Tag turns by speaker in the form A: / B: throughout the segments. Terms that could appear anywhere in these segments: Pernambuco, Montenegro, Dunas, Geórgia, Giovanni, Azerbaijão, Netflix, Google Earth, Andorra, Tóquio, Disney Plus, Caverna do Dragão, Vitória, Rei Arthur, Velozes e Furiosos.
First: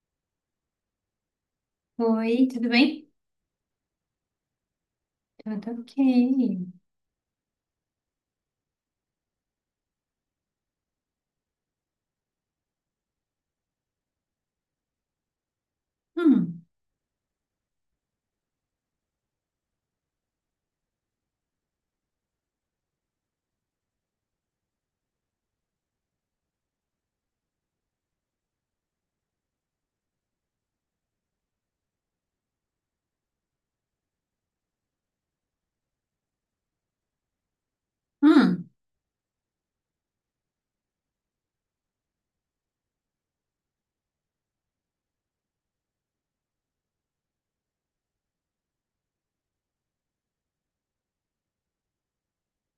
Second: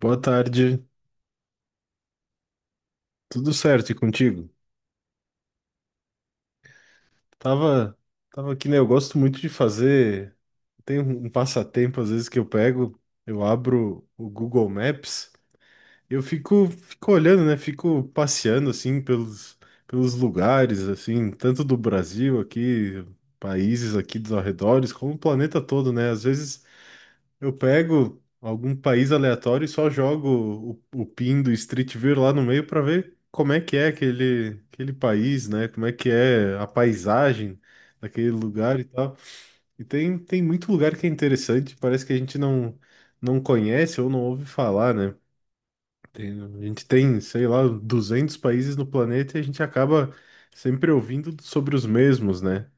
A: Boa tarde,
B: Oi, tudo bem?
A: tudo certo e contigo?
B: Tudo ok.
A: Tava, tava aqui, né? Eu gosto muito de fazer. Tem um passatempo às vezes que eu pego, eu abro o Google Maps, e eu
B: Hum,
A: fico olhando, né? Fico passeando assim pelos lugares, assim, tanto do Brasil aqui, países aqui dos arredores, como o planeta todo, né? Às vezes eu pego algum país aleatório e só jogo o pin do Street View lá no meio para ver como é que é aquele país, né? Como é que é a paisagem daquele
B: hum,
A: lugar e tal. E tem muito lugar que é interessante, parece que a gente não conhece ou não ouve falar, né? A gente tem, sei lá, 200 países no planeta e a gente acaba sempre ouvindo sobre os mesmos, né?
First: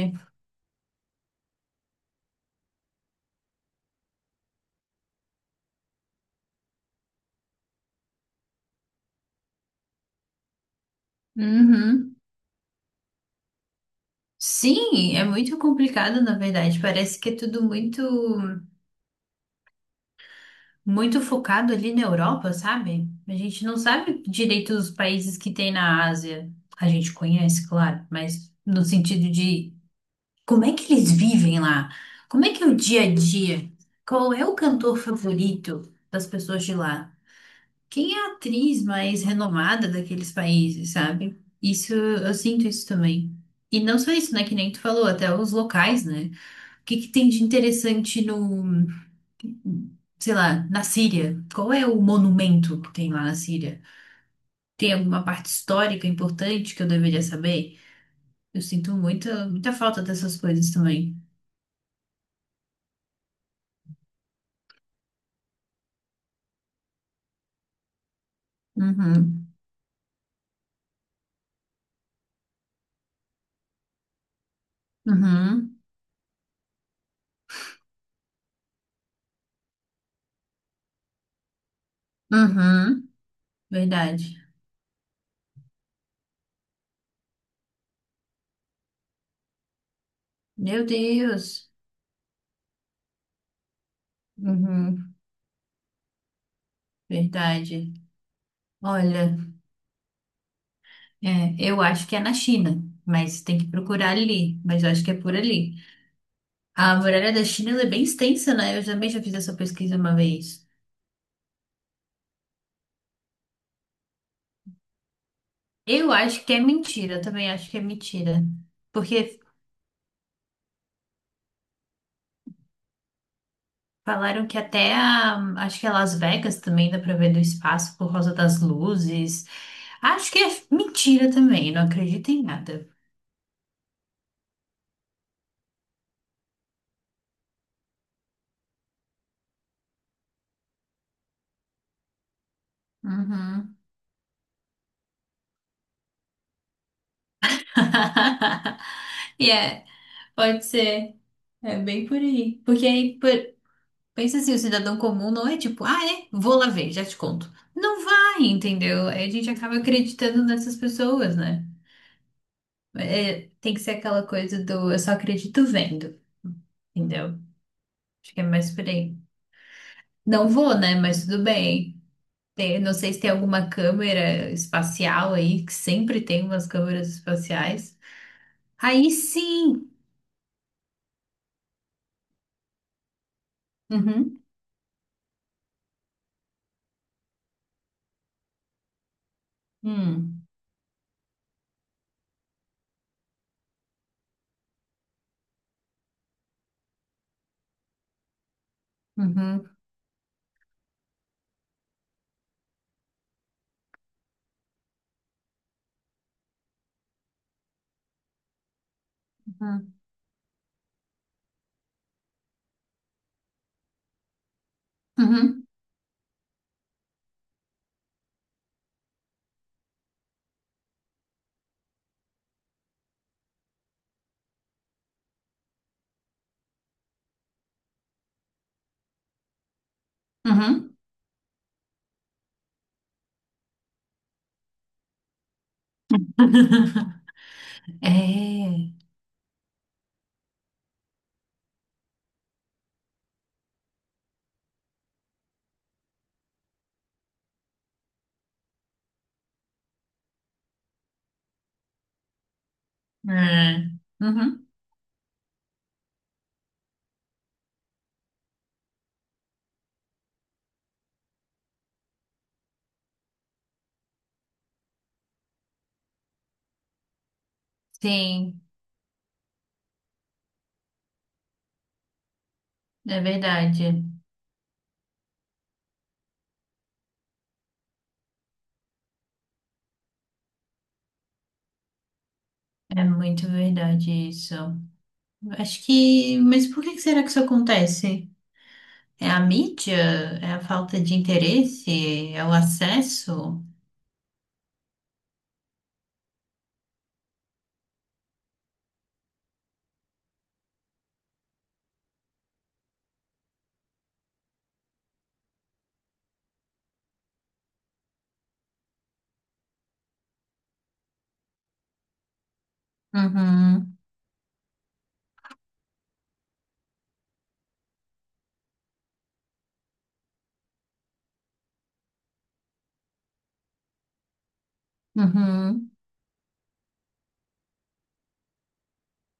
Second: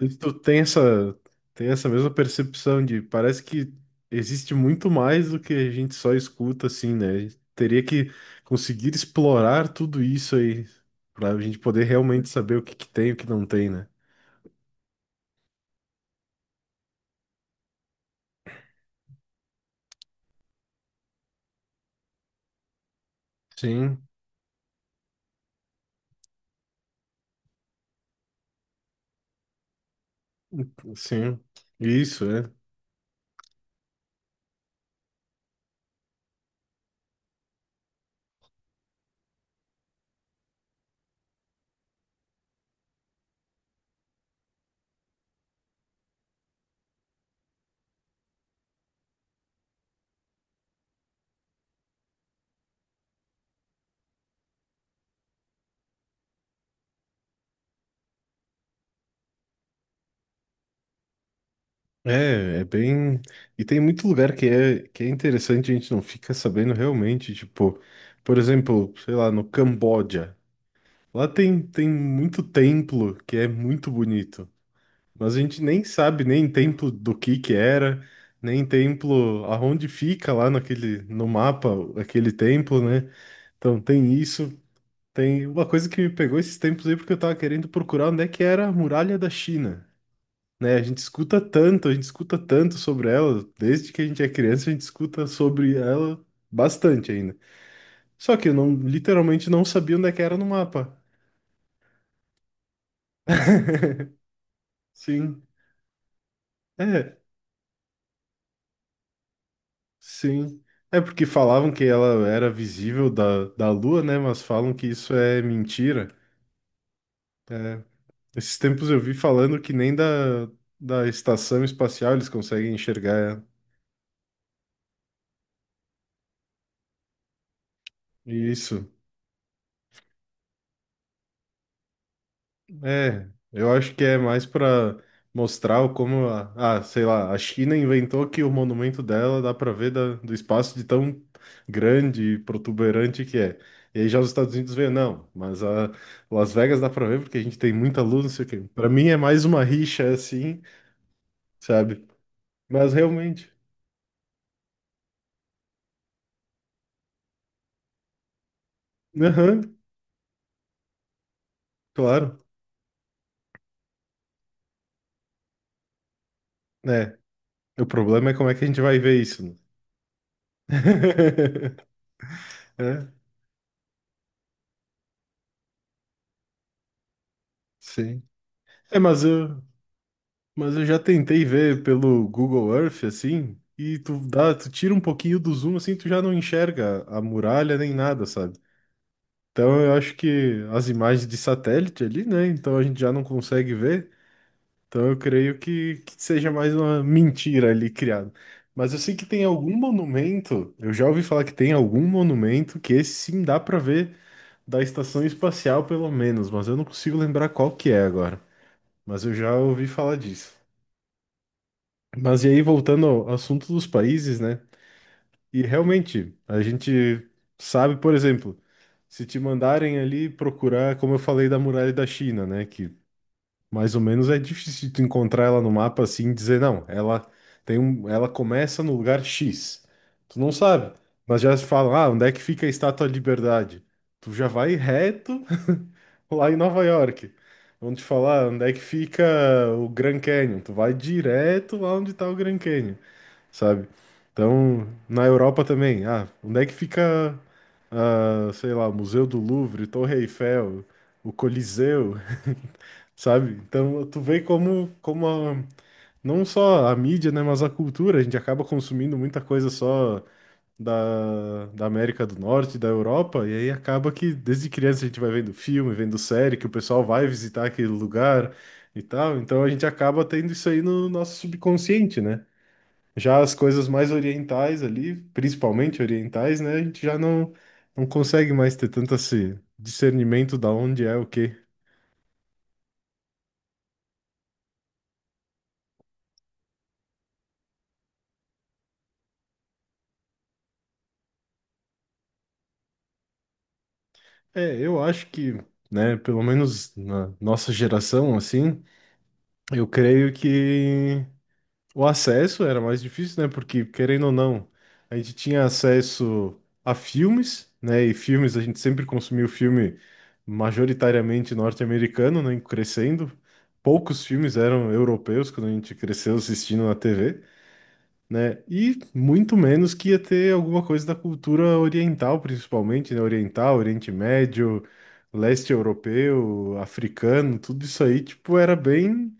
A: E tu tem tem essa mesma percepção de parece que existe muito mais do que a gente só escuta, assim, né? A gente teria que conseguir explorar tudo isso aí para a gente poder
B: Uhum.
A: realmente saber o que que tem e o que não tem, né?
B: Sim, é muito complicado, na verdade. Parece que é tudo muito focado ali na Europa, sabe? A gente não
A: Sim,
B: sabe direito os países que tem na Ásia. A gente conhece, claro, mas no sentido de como é que eles
A: sim.
B: vivem lá?
A: Isso,
B: Como
A: é.
B: é que é o dia a dia? Qual é o cantor favorito das pessoas de lá? Quem é a atriz mais renomada daqueles países, sabe? Isso, eu sinto isso também. E não só isso, né? Que nem tu falou, até os locais, né? O que que tem de interessante no, sei lá, na Síria? Qual é o monumento que tem lá na Síria? Tem alguma parte histórica importante que eu deveria saber? Eu sinto muita falta dessas coisas também.
A: É, é bem. E tem muito lugar que é interessante, a gente não fica sabendo realmente. Tipo, por exemplo, sei lá, no
B: Uhum,
A: Camboja. Lá tem muito templo que é muito bonito. Mas a gente
B: uhum,
A: nem sabe nem templo do que era, nem templo aonde fica lá naquele no mapa aquele templo, né?
B: uhum.
A: Então tem
B: Verdade.
A: isso, tem uma coisa que me pegou esses tempos aí porque eu tava querendo procurar onde é que era a muralha da China, né? A
B: Meu
A: gente escuta
B: Deus.
A: tanto, a gente escuta tanto sobre ela, desde que a gente é criança a gente
B: Uhum,
A: escuta sobre ela bastante ainda.
B: verdade.
A: Só que eu não
B: Olha.
A: literalmente não sabia onde é que era no mapa.
B: É, eu acho que é na China, mas tem que procurar ali, mas eu acho que é por
A: Sim.
B: ali. A
A: É,
B: muralha da China, ela é bem extensa, né? Eu também já fiz essa pesquisa uma
A: sim.
B: vez.
A: É porque falavam que ela era visível da Lua, né? Mas falam que isso é
B: Eu
A: mentira.
B: acho que é mentira, eu também acho que é
A: É,
B: mentira.
A: esses tempos eu vi
B: Porque
A: falando que nem da estação espacial eles conseguem enxergar ela.
B: falaram que até a, acho que é Las Vegas também dá pra ver do espaço por causa das
A: Isso.
B: luzes. Acho que é mentira também, não acredito em nada.
A: É, eu acho que é mais para mostrar o como, sei lá, a China inventou que o monumento dela dá para ver do espaço de tão grande e protuberante que é.
B: Uhum.
A: E aí já os Estados Unidos vê, não, mas a Las Vegas dá para ver porque a gente tem muita luz, não sei o quê. Para mim é mais
B: E
A: uma
B: é,
A: rixa assim,
B: pode ser. É
A: sabe?
B: bem por aí. Porque
A: Mas
B: aí, por,
A: realmente,
B: pensa assim, o cidadão comum não é tipo, ah, é, vou lá ver, já te conto. Não vai, entendeu? Aí a gente
A: aham,
B: acaba acreditando nessas pessoas, né?
A: claro,
B: É, tem que ser aquela coisa do eu só acredito vendo,
A: né?
B: entendeu?
A: O problema é
B: Acho que é
A: como é que a
B: mais
A: gente
B: por
A: vai
B: aí.
A: ver isso, né?
B: Não vou, né? Mas tudo bem. Tem- não
A: É,
B: sei se tem alguma câmera espacial aí, que sempre tem umas câmeras espaciais.
A: sim. É,
B: Aí
A: mas eu,
B: sim!
A: Mas eu já tentei ver pelo Google Earth, assim, e
B: Uhum,
A: tu tira um pouquinho do zoom, assim, tu já não enxerga a muralha nem nada, sabe? Então eu acho
B: hum,
A: que as imagens de satélite ali, né? Então a gente já não consegue ver. Então eu creio que seja mais uma mentira ali criada. Mas eu sei que tem
B: uhum,
A: algum monumento, eu já ouvi falar que tem algum monumento que esse sim dá pra ver da estação espacial, pelo menos, mas eu não consigo lembrar qual que é agora. Mas eu já ouvi
B: uhum,
A: falar disso. Mas e aí, voltando ao assunto dos países, né? E
B: uhum,
A: realmente, a gente sabe, por exemplo, se te mandarem ali procurar, como eu falei da muralha da China, né? Que mais ou menos é difícil tu encontrar ela no mapa assim e dizer, não, ela tem um, ela começa no lugar X. Tu não sabe,
B: uhum.
A: mas já se fala, ah, onde é que fica a Estátua da Liberdade? Tu já vai reto lá em Nova York. Vão te falar: "Ah, onde é que
B: É.
A: fica o Grand Canyon." Tu vai direto lá onde tá o Grand Canyon, sabe? Então, na Europa também, ah, onde é que fica, ah, sei lá, Museu do Louvre, Torre Eiffel, o Coliseu, sabe?
B: É.
A: Então, tu vê
B: Uhum.
A: como, não só a mídia, né, mas a cultura, a gente acaba consumindo muita coisa só da América do Norte, da Europa, e aí acaba que desde criança a gente vai vendo filme, vendo série, que o pessoal vai visitar aquele lugar
B: Sim,
A: e tal, então a gente acaba tendo isso aí no nosso subconsciente, né?
B: é
A: Já as coisas
B: verdade.
A: mais orientais ali, principalmente orientais, né? A gente já não consegue mais ter tanto esse discernimento da onde é o quê.
B: É muito verdade isso. Acho que. Mas por que que será que isso acontece? É a mídia? É a falta de interesse? É o acesso?
A: É, eu acho né, pelo menos na nossa geração, assim, eu creio que. O acesso era mais difícil, né? Porque, querendo ou não, a gente tinha acesso a filmes, né? E filmes, a gente sempre consumiu filme majoritariamente norte-americano, né? Crescendo.
B: Uhum,
A: Poucos filmes eram europeus quando a gente cresceu assistindo na TV, né? E muito menos que ia ter alguma coisa da cultura oriental, principalmente, né? Oriental, Oriente Médio, leste
B: uhum,
A: europeu, africano, tudo isso aí, tipo,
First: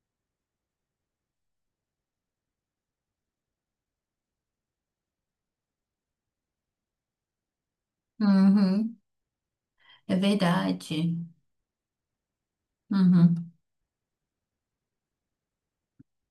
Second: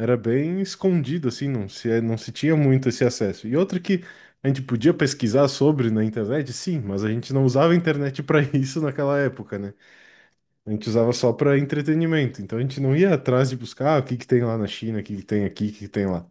A: Era bem escondido, assim, não se tinha muito esse acesso. E outra que a gente podia pesquisar sobre na internet, sim, mas a gente não usava a internet para isso
B: uhum.
A: naquela época, né?
B: É
A: A gente usava
B: verdade.
A: só para entretenimento. Então a gente não ia atrás
B: Uhum.
A: de buscar ah, o que que tem lá na China, o que que tem aqui, o que que tem lá.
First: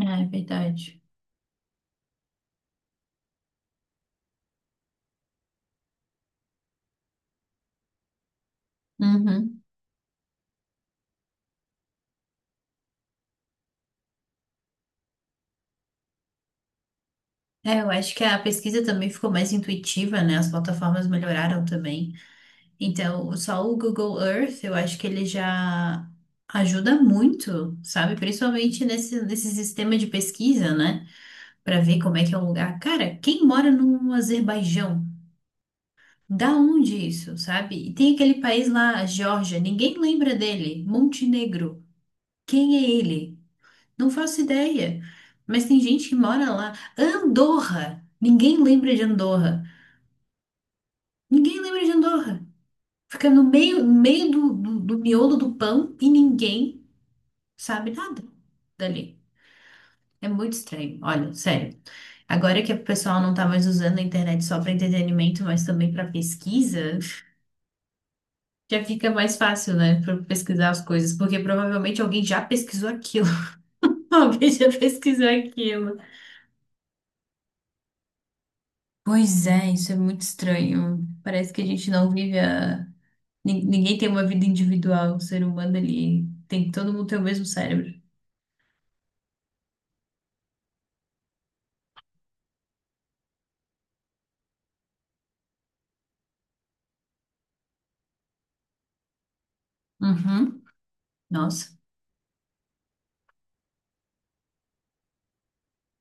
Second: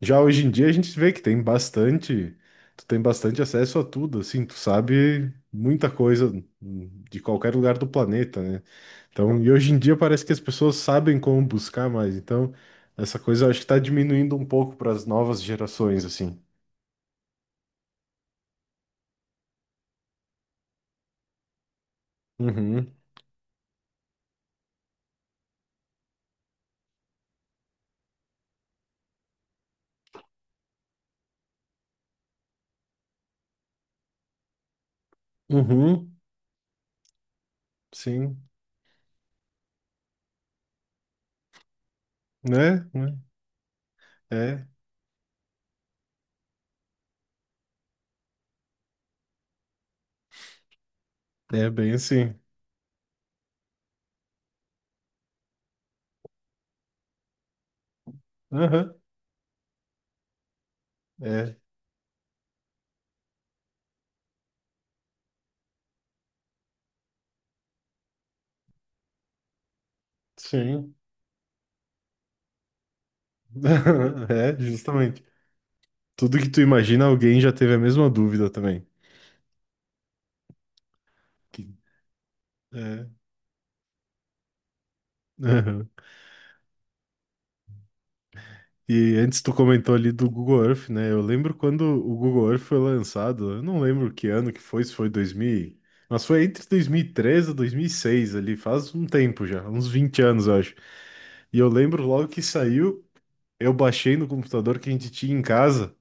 A: Já
B: É
A: hoje em dia a gente
B: verdade.
A: vê que tem bastante, tu tem bastante acesso a tudo, assim, tu sabe muita coisa de qualquer lugar do planeta, né? Então, e
B: Uhum.
A: hoje em dia parece que as pessoas sabem como buscar mais. Então, essa coisa eu acho que está diminuindo um pouco para as novas gerações, assim.
B: É, eu acho que a pesquisa também ficou mais intuitiva, né? As plataformas melhoraram também.
A: Uhum,
B: Então, só o Google Earth, eu acho que ele já ajuda muito, sabe? Principalmente nesse sistema de pesquisa, né? Para ver como é que é o lugar. Cara, quem mora no Azerbaijão?
A: uhum,
B: Da onde isso, sabe? E tem aquele
A: sim,
B: país lá, a Geórgia, ninguém lembra dele. Montenegro. Quem
A: né?
B: é
A: Né,
B: ele? Não faço
A: é,
B: ideia. Mas tem gente que mora lá. Andorra. Ninguém lembra de Andorra. Ninguém
A: é
B: lembra de
A: bem assim.
B: Andorra. Fica no meio, no meio do miolo do pão e ninguém sabe nada
A: Aham,
B: dali. É muito estranho. Olha,
A: é,
B: sério. Agora que o pessoal não tá mais usando a internet só para entretenimento, mas também para pesquisa, já fica mais fácil, né, para pesquisar as
A: sim.
B: coisas, porque provavelmente alguém já pesquisou aquilo. Alguém
A: É,
B: já
A: justamente.
B: pesquisou aquilo.
A: Tudo que tu imagina, alguém já teve a mesma dúvida também.
B: Pois é, isso é muito estranho. Parece que a
A: Que-
B: gente não vive a... nin- ninguém tem uma vida individual, o ser humano
A: É.
B: ali. Tem, todo mundo tem o mesmo cérebro.
A: E antes tu comentou ali do Google Earth, né? Eu lembro quando o Google Earth foi lançado, eu não lembro que ano que foi, se foi 2000, mas foi entre 2013 e 2006 ali, faz um tempo já, uns 20 anos, eu
B: Uhum.
A: acho. E eu
B: Nossa.
A: lembro logo que saiu, eu baixei no computador que a gente tinha em casa.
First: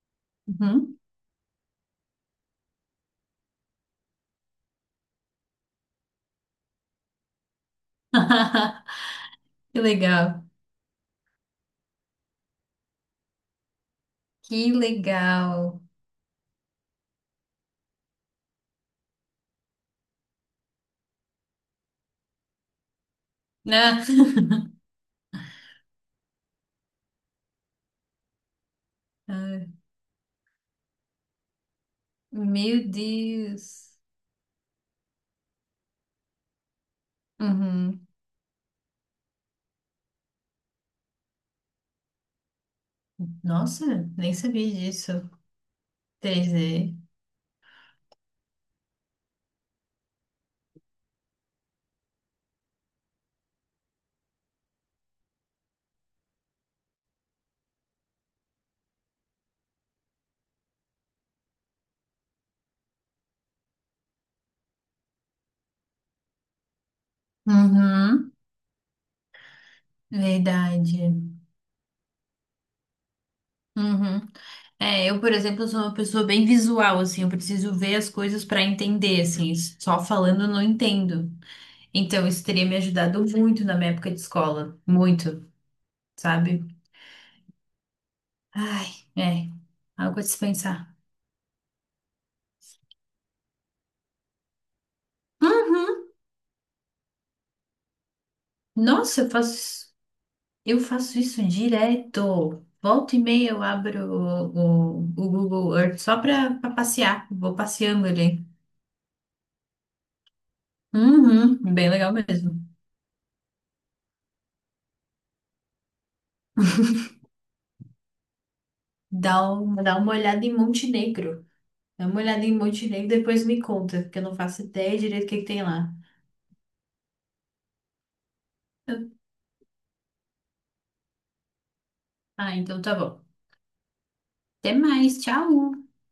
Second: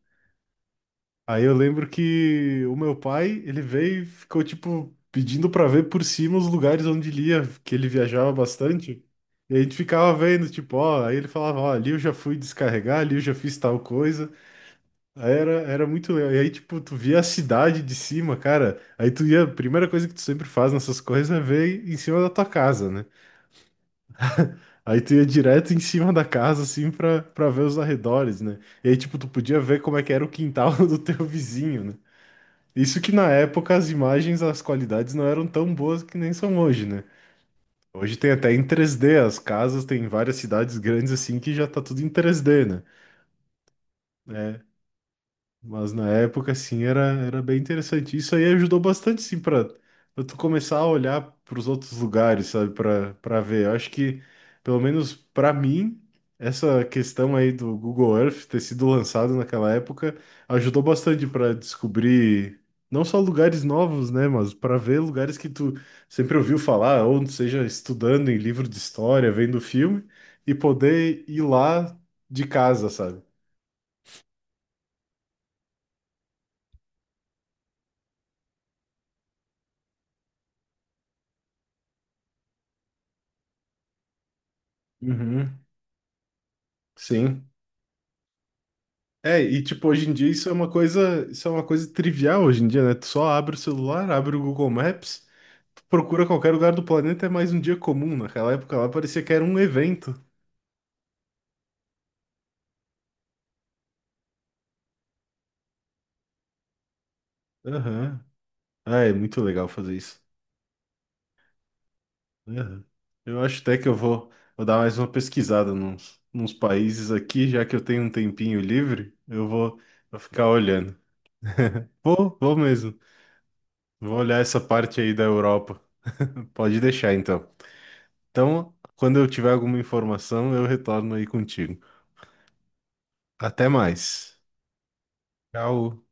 B: Uhum.
A: Aí eu lembro que o meu pai, ele veio e ficou, tipo, pedindo pra ver por cima os lugares onde ele ia, que ele viajava bastante. E a gente
B: Que
A: ficava
B: legal.
A: vendo, tipo, ó, aí ele falava, ó, ali eu já fui descarregar, ali eu já fiz tal coisa.
B: Que
A: Aí
B: legal.
A: era muito legal. E aí, tipo, tu via a cidade de cima, cara. Aí tu ia, a primeira coisa que tu sempre faz nessas coisas é ver em cima da tua casa, né?
B: Né?
A: Aí tu ia direto em cima da casa, assim, pra ver os arredores, né? E aí, tipo, tu podia
B: Ai,
A: ver como é que era o quintal do teu vizinho, né?
B: Meu
A: Isso que na época as
B: Deus.
A: imagens, as qualidades não eram tão boas que nem são hoje, né?
B: Uhum.
A: Hoje tem até em 3D, as casas tem várias cidades grandes assim que já tá tudo em 3D, né?
B: Nossa, nem
A: É,
B: sabia disso.
A: mas na época, assim,
B: 3D.
A: era bem interessante. Isso aí ajudou bastante, sim, para tu começar a olhar para os outros lugares, sabe, para ver. Eu acho que, pelo menos para mim, essa questão aí do Google Earth ter sido lançado naquela época ajudou bastante para descobrir não só lugares novos, né, mas para ver lugares que tu sempre ouviu falar, ou seja, estudando
B: Uhum.
A: em livro de história, vendo filme, e
B: Verdade.
A: poder ir lá de casa, sabe?
B: Uhum. É, eu, por exemplo, sou uma pessoa bem visual, assim, eu preciso ver as coisas para entender, assim, só falando eu não entendo. Então, isso teria me ajudado muito na minha época de escola. Muito,
A: Uhum.
B: sabe?
A: Sim.
B: Ai,
A: É,
B: é.
A: e tipo, hoje em
B: Algo a
A: dia isso é uma
B: dispensar.
A: coisa, isso é uma coisa trivial hoje em dia, né? Tu só abre o celular, abre o Google Maps, tu
B: Uhum.
A: procura qualquer lugar do planeta, é mais um dia comum. Naquela época lá
B: Nossa,
A: parecia que era um evento.
B: eu faço isso direto. Volta e meia eu abro o Google Earth só para passear. Vou passeando
A: Aham.
B: ali.
A: Ah, é muito legal fazer isso.
B: Uhum, bem legal mesmo.
A: Aham. Eu acho até que vou dar mais uma pesquisada nos países aqui, já que eu tenho um tempinho livre,
B: Dá, um, dá uma
A: vou
B: olhada
A: ficar
B: em
A: olhando.
B: Montenegro. Dá uma olhada
A: Vou
B: em
A: mesmo.
B: Montenegro e depois me conta,
A: Vou
B: porque eu não
A: olhar essa
B: faço ideia
A: parte aí da
B: direito o que que tem
A: Europa.
B: lá.
A: Pode deixar então. Então, quando eu tiver alguma informação, eu retorno aí contigo.
B: Ah, então tá bom.
A: Até mais.
B: Até mais, tchau!
A: Tchau.